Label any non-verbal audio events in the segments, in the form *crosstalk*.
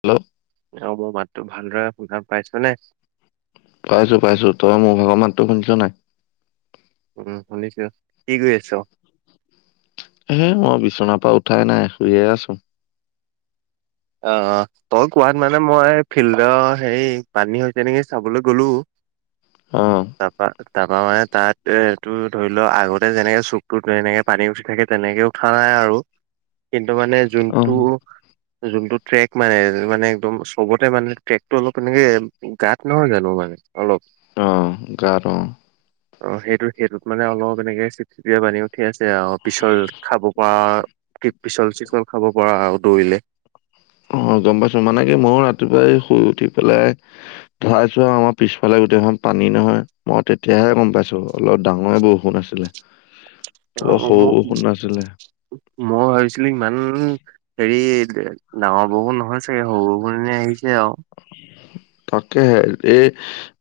Hello অ মই মাতটো ভালদৰে শুধান পাইছা নে- পাইছো পাইছো তই মোৰ ভাগৰ মাততো শুনিছ নাই উম শুনিছো কি কৰি আছ উ মই বিচনাৰ পৰা উঠাই নাই শুইয়ে আছো। অ তই কোৱাত মানে মই ফিল্ডৰ হেৰি পানী হৈছেনেকি চাবলৈ গলো অ। তাৰপৰা তাৰপা মানে তাত এটো ধৰি লও আগতে যেনেকে চুকতো যেনেকে পানী উঠি থাকে তেনেকে উঠা নাই, কিন্তু মানে অ। যোনটো যোনটো ট্ৰেক মানে মানে একদম চবতে মানে ট্ৰেকতটো অলপ এনেকে গাত নহয় জানো মানে অলপ আহ জানো অ সেইটো সেইটোত মানে অলপ এনেকে চিপচিপিয়া বানি উ। ঠিক আছে আৰু পিছল খাব পৰা কি পিছল চিকল খাব পৰা আৰু দৌৰিলে। অ *unintelligible* গম পাইছো মানে কি ময়ো ৰাতিপুৱাই শুই উঠি পেলাই চাইছো আৰু আমাৰ পিছফালে গোটেইখন পানী, । নহয় মই তেতিয়াহে গম পাইছো অলপ ডাঙৰে বৰষুণ আছিলে। ডাঙৰ বৰ সৰু বৰষুণ। নাছিলে মই ভাবিছিলো ইমান হেৰি ডাঙৰ বৰষুণ নহয় চাগে সৰু বৰষুণ এ আহি। সেই আও। তাকেহে এই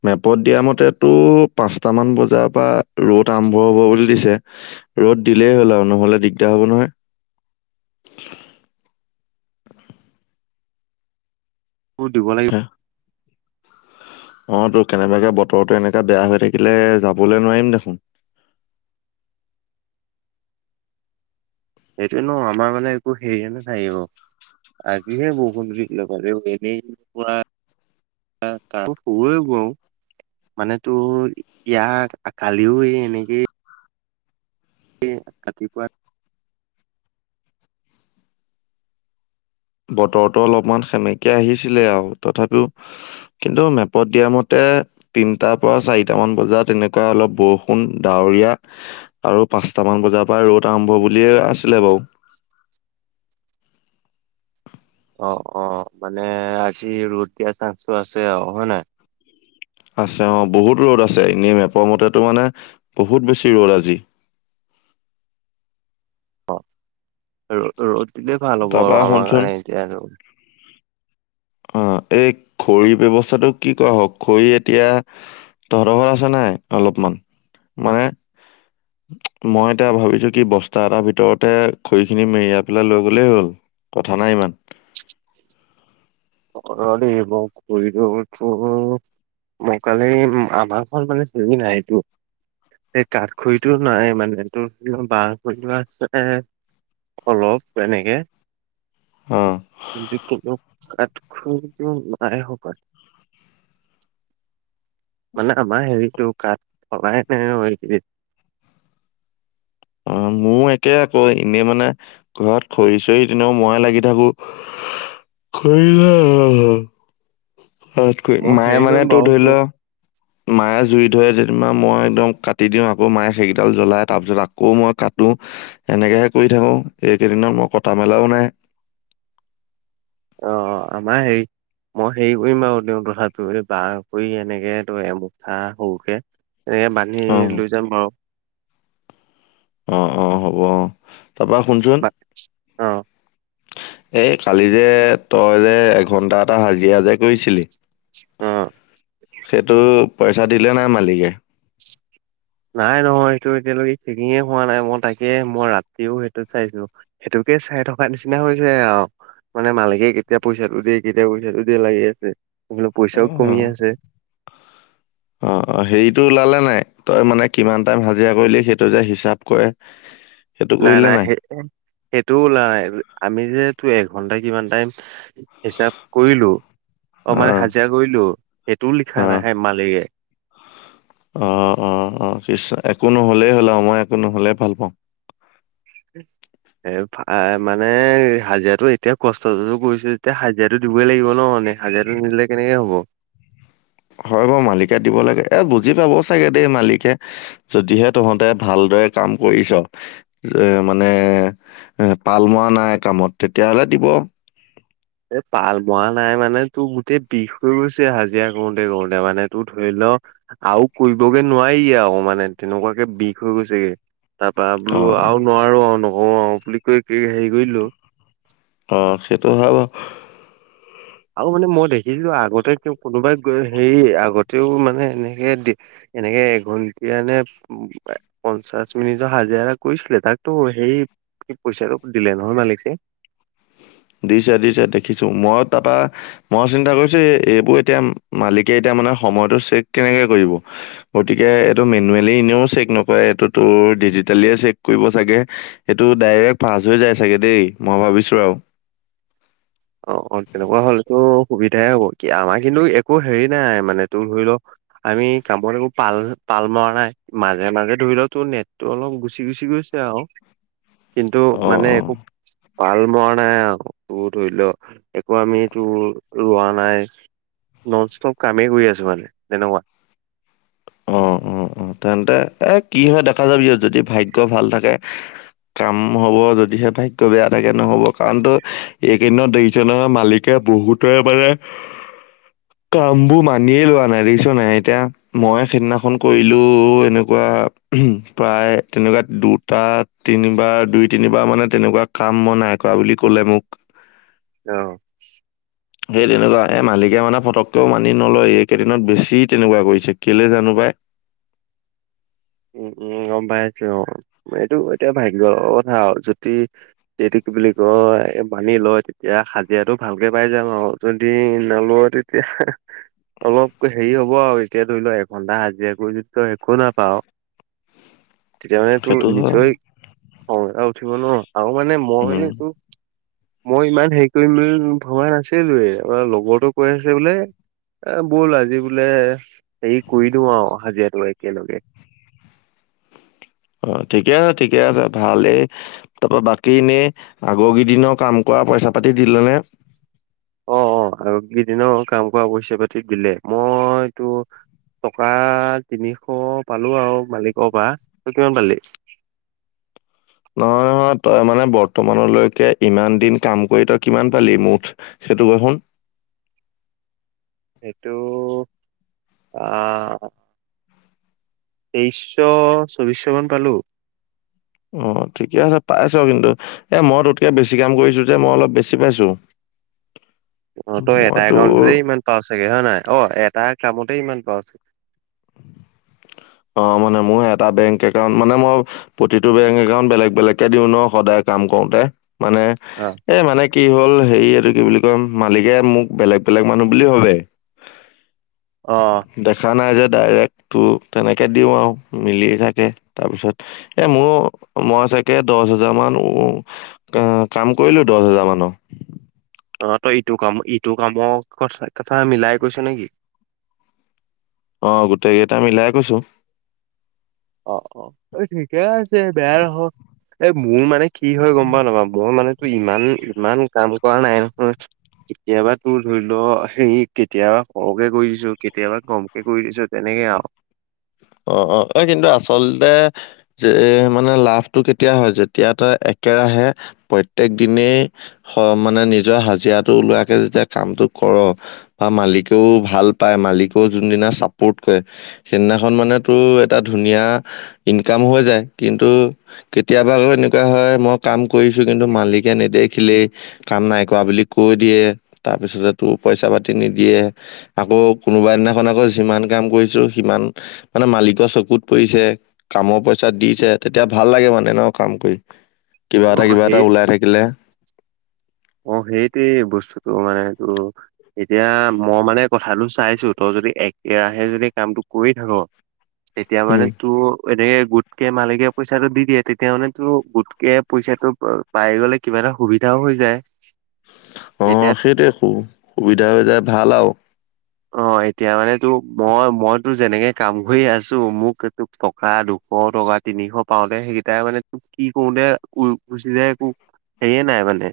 মেপত দিয়া মতেতো পাঁচটামান বজাৰ পৰা ৰ'দ। নামভৰ হ'ব বুলি দিছে ৰ'দ দিলেই হ'ল আৰু নহ'লে দিগদাৰ হ'ব নহয়। আ *unintelligible* ৰ'দ দিব লাগিব। অ তো কেনেবাকে বতৰো এনেকা বেয়া হৈ থাকিলে যাবলৈ নোৱাৰিম দেখোন । *unintelligible* সেইটোয়ে ন আমাৰ মানে একো হেৰিয়ে নাথাকিব । আজিহে বৰষুণ টো দিলে এনেই পৰা। কাম হব গৈ। মানে তোৰ ইয়াত কালিও এই এনেকে। ৰাতিপুৱা। বতৰতো অলপমান সেমেকে আহিছিলে আৰু তথাপিও কিন্তু মেপত দিয়া মতে, । তিনটাৰ পৰা চাৰিটা মান বজাত এনেকুৱা অলপ বৰষুণ ডাৱৰীয়া আৰু প। পচটামান বজাৰ পৰা ৰ'দ আৰম্ভ বুলিয়ে আছিলে বাৰু। *unintelligible* অ অ মানে আজি ৰ'দ দিয়া চাঞ্চ টো আছে আও হয়নাই? আছে অ বহুত ৰ'দ আছে এনেই মেপৰ মতেতো মানে বহুত বেছি ৰ'দ আজি। উ *unintelligible* অ ৰ'দিলে ভাল হ'ব তাৰপা আৰু আমাৰ শুনচোন কাৰণে এতিয়া আৰু অ এই খৰিৰ ব্যৱস্থাটো কি কৰা হওক খৰি এতিয়া তহঁতৰ ঘৰত আছে নাই অলপমান মানে, মই এতিয়া ভাবিছো কি বস্তা এটাৰ ভিতৰতে খৰি খিনি মেৰিয়াই পেলাই লৈ গ'লেই হ'ল কথা নাই ইমান *unintelligible* অ এব খই ৰ তো । মই কালি আমাৰ ঘৰত মানে খৰি নাইটো, । এই কাঠ খৰিটো নাই মানে তো বাহ খৰিটো আছে, । অলপ এনেকে অ কিন্তু কে। খৰিটো ইমানে শকত। মানে আমাৰ হেৰিটো কাঠ ফলা নাই এইকেইদিন। অ *unintelligible* মোৰ একে আকৌ এনেই মানে ঘৰত খৰি চৰি তেনেও মই লাগি থাকো। খৰি নাই আমাৰ ঘৰত। মই মায়ে হেৰি মানে কৰিম তো বাৰু ধৰি তোৰ লও মায়ে জুই ধৰে। মই একদম কাটি দিওঁ আকৌ মায়ে সেইকেইডাল জ্বলাই তাৰ পিছত আকৌ মই কাটো এনেকে হে কৰি। থাকো এইকেইদিনত মই কটা মেলাও নাই, *unintelligible* অ আমাৰ হেৰি। মই হেৰি কৰিম বাৰু তেওঁওঁ তথাটো এই বহ কৰি এনেকে ত এমুঠা সৰুকে। এ বান্ধি অ লৈ যাম বাৰু। অ অ হ'ব অ তাৰপৰা বা শুনচোন। অ। এই কালি যে তই যে এঘণ্টা এটা হাজিৰা কৰিছিলি। অ। সেইটো পইচা দিলে নাই মালিকে। নাই নহয় সেইটো এতিয়ালৈকে চিনিয়া পোৱা নাই মই তাকে মই ৰাতিও সেইটোত চাইছিলো সেইটো। মুকে চাই থকাৰকা নিচিনা হৈছে আৰু। মানে মালিকে কেতিয়া পইচাটো দিয়ে কেতিয়া পইচাটো দিয়ে লাগি আছে। বোলো অ পইচাও অ কমি আছে অ অ হেৰিটো ওলালে নাই। তই মানে কিমান টাইম হাজিৰা কৰিলি সেইটো যে হিচাপ কৰে। সেইটো নাই কৰিলে নাই সেই সেইটোও ওলোৱা নাই আমি যে। এ ঘন্ট কিমান টাইম হিচাপ কৰিলো। অ মানে হাজিৰা কৰিলো সেইটোও লিখা অ নাই সে মালিককে। অ অ অয় একো নহলেই হ'ল আৰু মই একো নহলে ভাল পাওঁ। । *inaudible* এ মানে হাজিৰাটো এতিয়া কষ্টো কৰিছো যেতিয়া হাজিৰাটো দিবই লাগিব ন মানে। হাজাৰটো নিদিলে কেনেকে হ'ব। হয় বাৰু মালিকে দিব লাগে এ বুজি পাবও চাগে দেই মালিকে যদিহে তহঁতে ভাল। বেয়া কাম কৰিছ যে মানে। এ পাল মৱা নাই কামত তেতিয়াাহলে দিব। এ পাল মৰা নাই মানে তোৰ গোটেই বিষ হৈ গৈছে হাজিৰা কৰোতে কৰোতে মানে তোৰ ধৰি ল। আৰু কৰিবগে নোৱাৰি আৰু মানে তেনেকুৱাকে বিষ হৈ গৈছেগে। তাৰ পৰা অ বোলো আৰু নোৱাৰো আৰু নকওঁ অ বুলি কৈ কি হেৰি কৰিলো। অ সেইটো ভাব। আৰু মানে মই দেখিছিলো আগতে ক কোনোবাই গৈ হেৰি আগতেও মানে। এনেকে এনেকে এঘন্টিয়ানে পঞ্চাশ মিনিটৰ হাজিৰা কৰিছিলে। তাকটো সেই কি পইচাটো দিলে নহয় মালিকছে। দিছে দিছে দেখিছো মই তাৰপা মই চিন্তা কৰিছো এইবোৰ এতিয়া মালিকে এতিয়া। মানে সময়তটো চেক কেনেকে কৰিব গতিকে এইটো মেনুৱেলি এনেও চেক নকৰে এইটো তোৰ। ডিজিটেল চেক কৰিব চাগে সেইটো ডাইৰেক্ট পাছ হৈ যায় চাগে দেই মই ভাবিছো আৰু। অ অ তেনেকুৱা হলেতো সুবিধাই হব কি আমাৰ কিন্তু একো হেৰি নাই মানে তোৰ ধৰি লওক। আমি কামত একো পাল পাল মৰা নাই মাজে মাজে ধৰি লও তোৰ নেটটো অলপ গুচি গুচি গ। আৰু কিন্তু অ মানে একো পাল মৰা নাই আৰু ব ধৰি লও। একো আমিটো ৰোৱা নাই। নন ষ্টপ কামেই কৰি আছো মানে তেনেকুৱা। অ অ অ তেন্তে এ কি হয় দেখা যাব ইয়াত যদি ভাগ্য ভাল থাকে। কাম হব যদিহে ভাগ বেয়া থাকে নহ'ব কাৰণটো এইকেইদত দজনৰ মালিকে। বহুতে মানে। কাম বোৰ মানিয়েই লোৱা নাই দেখিছ নাই এতিয়া মই। সেইদিনাখন কৰিলো এনেকুৱা প্ৰায় তেনেকুৱা দুটা তিনিবাৰ। দুই তিনি। অ সেই তেনেকুৱা এ মালিকে মানে ফটককেও মানি নলয় এইকেইদিনত বেছি তেনেকুৱা কৰিছে। কেলে জানো পাই। উ উম গম পাই আছো অ এইটো এতিয়া ভাগ্য কথা আৰু জতি দেউ কি বুলি। কি কয় বানি লয় তেতিয়া হাজিৰাটো ভালকে পাই যাম আৰু যদি নলয় তেতিয়া। অলপ হেৰি হব আৰু এতিয়া ধৰি লও এঘন্টা হাজিৰা কৰি যদি একে একো নাপাঅ তেতিয়া মানে তোৰ সেইটো হয় নিশ্চয় খং এটা উঠিব ন আৰু মই উম মানে তু মই ইমান হেৰি কৰিম বুলি ভবা নাছিলোয়ে আৰু লগৰটোৱে কৈ আছে বোলে এ বল আজি বোলে হেৰি কৰি দিও আৰু হাজিৰাটো একেলগে অ ঠিকে আছে ঠিকে আছে ভালেই তাৰপা বাকী এনেই আগৰ কেইদিনঅ কাম কৰা পইচা পাতি দিলে নে অ অ আৰু কেইদিন কাম কৰা পইচা পাতিত দিলে মইটো টকা তিনিশ পালো আৰু মালিকৰ পা তই কিমান পালি *unintelligible* নহয় নহয় তই মানে বৰ্তমানলৈকে ইমান দিন কাম কৰি তই কিমান পালি মুঠ সেইটো ক শোন সেইটো আহ তেইশশ চৌবিশ মান পালো অ ঠিকে আছে পাইছ কিন্তু এ মই টোতকে বেছি কাম কৰিছো যে মই অলপ বেছি পাইছো অ তই মই এটা তোৰ একাউণ্টতে ইমান পা চাগে হয় নাই অ এটা কামতে ইমান অ অ মানে মোৰ এটা বেংক একাউণ্ট মানে মই প্ৰতিটো বেংক একাউণ্ট বেলেগ বেলেগকে দিও ন সদায় কাম কওঁতে মানে অ এ মানে কি হ'ল হেৰি এইটো কি বুলি কয় মালিকে মোক বেলেগ বেলেগ মানুহ বুলি ভাবে অ দেখা নাই যে ডাইৰেক্ট তো তেনেকে দিও আৰু মিলি থাকে তাৰপিছত এ মোৰ মই চাগে দহ হাজাৰ মান উ কাম কৰিলো দহ হাজাৰ মানৰ অ তই ইটো কাম ইটো কামৰ ক কথা মিলাই কৈছ নেকি অ গোটেইকেইটা মিলাই কৈছো। অ অ এই ঠিকে আছে বেয়া নহয় এই মোৰ মানে কি হয় গম পাঅ নাপাঅ মই মানে তো ইমান ইমান কাম কৰা নাই নহয় কেতিয়াবা তোৰ ধৰি লও হেৰি কেতিয়াবা সৰহকে কৰি দিছো কেতিয়াবা কমকে কৰি দিছো তেনেকে হে আও অ অ এ কিন্তু আচলতে যে মানে লাভটো কেতিয়া হয় যেতিয়া তই কেৰাহে প্ৰত্যেক দিনেই মানে নিজৰ হাজিৰাটো ওলোৱাকে যেতিয়া কামটো কৰ বা মালিকেও ভাল পায়। মালিকেও যোনদিনা চাপৰ্ট কৰে সেইদিনা এ মানে তোৰ এটা ধুনীয়া ইনকামো হৈ যায়। কিন্তু কেতিয়াবা ধৰ এনেকুৱা হয় মই কাম কৰিছো, কিন্তু মালিকে নেদেখিলেই। কাম নাই কৰা বুলি কৈ দিয়ে। তাৰ পিছত তোৰ পইচা পাতি নিদিয়ে। আকৌ কোনোবা দিনাখন আকৌ যিমান কাম কৰিছো সিমান মানে মালিকৰ চকুত পৰিছে, কামৰ পইচা দিছে, তেতিয়া ভাল লাগে মানে ন কাম কৰি। কিবা অ এটা কিবা এটা সেই ওলাই থাকিলে অ সেইটোৱেই বস্তুতটো মানে এইটো এতিয়া মই মানে কথাটো চাইছো তই যদি একেৰাহে যদি কামটো কৰি থাক তেতিয়া মানে উম তোৰ এনেকে গোটকে মালিকে পইচাটো দি দিয়ে তেতিয়া মানে তো গোটকে পইচাটো পাই গ'লে কিবা এটা সুবিধা হৈ যায় অ এতিয়া সেইটোৱে সুবিধা হৈ যায় ভাল আৰু অ এতিয়া মানে তো মই মইতো যেনেকে কাম কৰি আছো মোক তোক টকা দুশ টকা তিনিশ পাও তে সেইকেইটাই মানে তোক কি কৰো তে উই গুছি যায় তোক সেইয়ে নাই মানে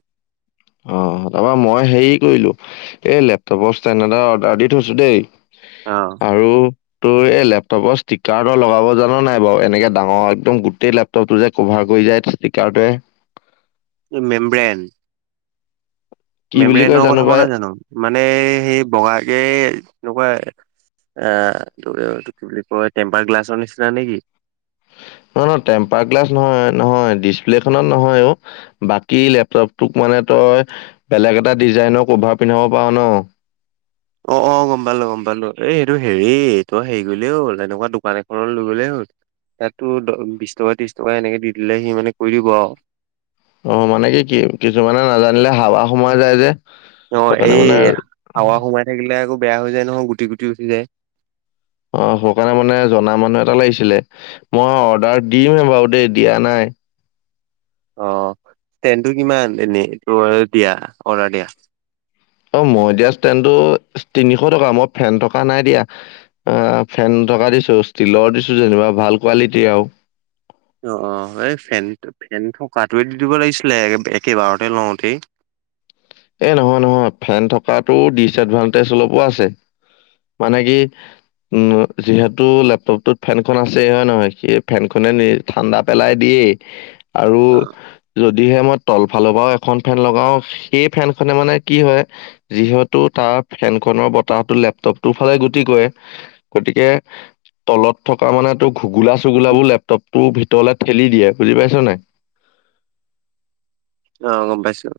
অ তাৰপৰা মই হেৰি কৰিলো এই লেপটপৰ ষ্টেণ্ এডটা অৰ্ডাৰ দি থৈছো দেই অ আৰু তোৰ এই লেপটপৰ ষ্টিকাৰ লগাব জানো নাই বাৰু এনেকে ডাঙৰ একদম গোটেই লেপটপ টো যে কভাৰ কৰি যায় ষ্টিকাৰ টোৱে মেমব্ৰেন কি বুলি কয় মেমৰেনৰ কথা কোৱা পাই নাই জানো মানে সেই বগাকে এনেকুৱা এ ত কি বুলি কয় টেম্পাৰ গ্লাছৰ নিচিনা নেকি নহ নহয় টেম্পাৰ গ্লাছ নহয় নহয় ডিচপ্লে খনত নহয় অ বাকী মানে তই বেলেগ এটা ডিজাইনৰ কভাৰ পিন্ধাব পাৰ ন অ অ অ গম পালো গম পালো এইটো হেৰি তই হেৰি কৰিলে হ'ল এনেকুৱা দোকান এখন লৈ গ'লে হ'ল সিতো বিশ টকা ত্ৰিশ টকা এনেকে দি দিলে সি মানে কৰি দিব আৰু অ, মানে কি-কি কিছুমানে নাজানিলে হাৱা সোমাই যায় যে। অ সেইকাৰণে মানে এই হাৱা সোমাই থাকিলে আকৌ বেয়া হৈ যায় নহয়, গুটি-গুটি উঠি যায়। অ সেই কাৰণে মানে জনা মানুহ এটা লাগিছিলে। মই অৰ্ডাৰ দিমহে বাৰু দেই দিয়া নাই। অ ষ্টেনটো কিমান এনেই তই দিয়া অৰ্ডাৰ দিয়া? অ মই দিয়া ষ্টেনটো তিনিশ টকা। মই ফেন থকা নাই দিয়া। অ ফেন টকা দিছো ষ্টিলৰ দিছো যেনিবা। ভাল কোৱালিটি আৰু। *inaudible* অ-অ এই ফেন ফেন থকাটোৱে দি দিব লাগিছিলে একেবাৰতে লওঁতেই। *inaudible* এ নহয়, নহয়। ফেন থকাটোৰ ডিচএডভানটেজ অলপো আছে। মানে কি উম যিহেতু লেপটপটোত ফেনখন আছে, হয় নহয়? সেই ফেনখনে নি ঠাণ্ডা পেলাই দি *unintelligible* আৰু অ যদিহে মই তলফালৰ পৰাও এখন ফেন লগাও সেই ফেনখনে মানে কি হয় যিহেতু তাৰ ফেনখনৰ বতাহতটো লেপটপটোৰ ফালে গতি গতিকে তলত থকা মানেটো ঘুগোলা-চুগুলাবোৰ লেপটপটোৰ ভিতৰলে ঠেলি দিয়ে বুজি পাইছ নাই? অ গম পাইছো।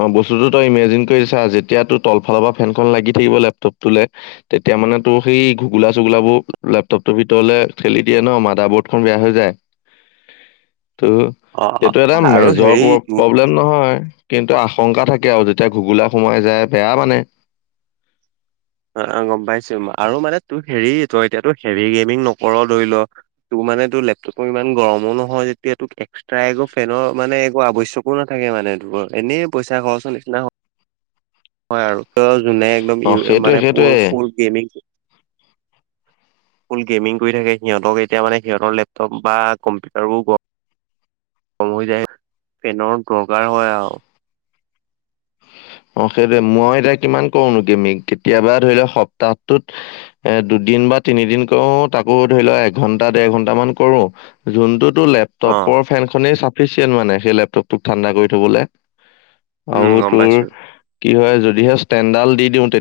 অ বস্তুতো তই ইমেজিন কৰিছা যেতিয়া তোৰ তলফালৰ পৰা ফেনখন লাগি থাকিব লেপটপটোলে তেতিয়া এতিয়া মানে তোৰ সেই ঘুগোলা চুগোলাবোৰ লেপটপটোৰ ভিতৰলে ঠেলি দিয়ে ন মাডাৰ বৰ্ড খন বেয়া হৈ যায়। *inaudible* ত অ অ এইটো এটা আৰু মেজৰ হেৰি প্ৰ তোৰ প্ৰব্লেম নহয়। কিন্তু আশংকা থাকে আৰু যেতিয়া ঘুগোলা সোমাই যায় বেয়া মানে। অ অ গম পাইছো আৰু মানে তোৰ হেৰি তই এতিয়া হেভি গেমিং নকৰ ধৰি ল তো- মানে এইটো লেপটপটো ইমান গৰমো নহয় যেতিয়া তোক এক্সট্ৰা একো ফেনৰ মানে একো আৱশ্যকো নাথাকে মানে এনেই পইচা খৰচৰ নিচিনা হল হয় আৰু তো যোনে একদম অ সেইটোৱে মানে সেইটোৱে ফুল গেমিং ফুল গেমিং কৰি থাকে সিহঁতক এতিয়া মানে সিহঁতৰ লেপটপ বা কম্পিউটাৰবোৰ গ সময় যায় আৰু ফেনৰ দৰকাৰ হয় আও অ সেইটোৱে। মই এতিয়া কিমান কৰোনো গেমিং কেতিয়াবা ধৰি লোৱা সপ্তাহটোত এ দুদিন দিন বা তিনিদিন কৰো। তাকো ধৰি লোৱা এঘন্টা, দেৰ ঘন্টামান কৰো। যোনটোত অ', লেপটপৰ ফেনখনেই চাফিচিয়েণ্ট মানে সেই লেপটপটোক ঠাণ্ডা কৰি থবলে। উম, আৰু গম তোৰ পাইছো। কি হয় যদিহে ষ্টেণ্ডদাল দি দিওঁ তে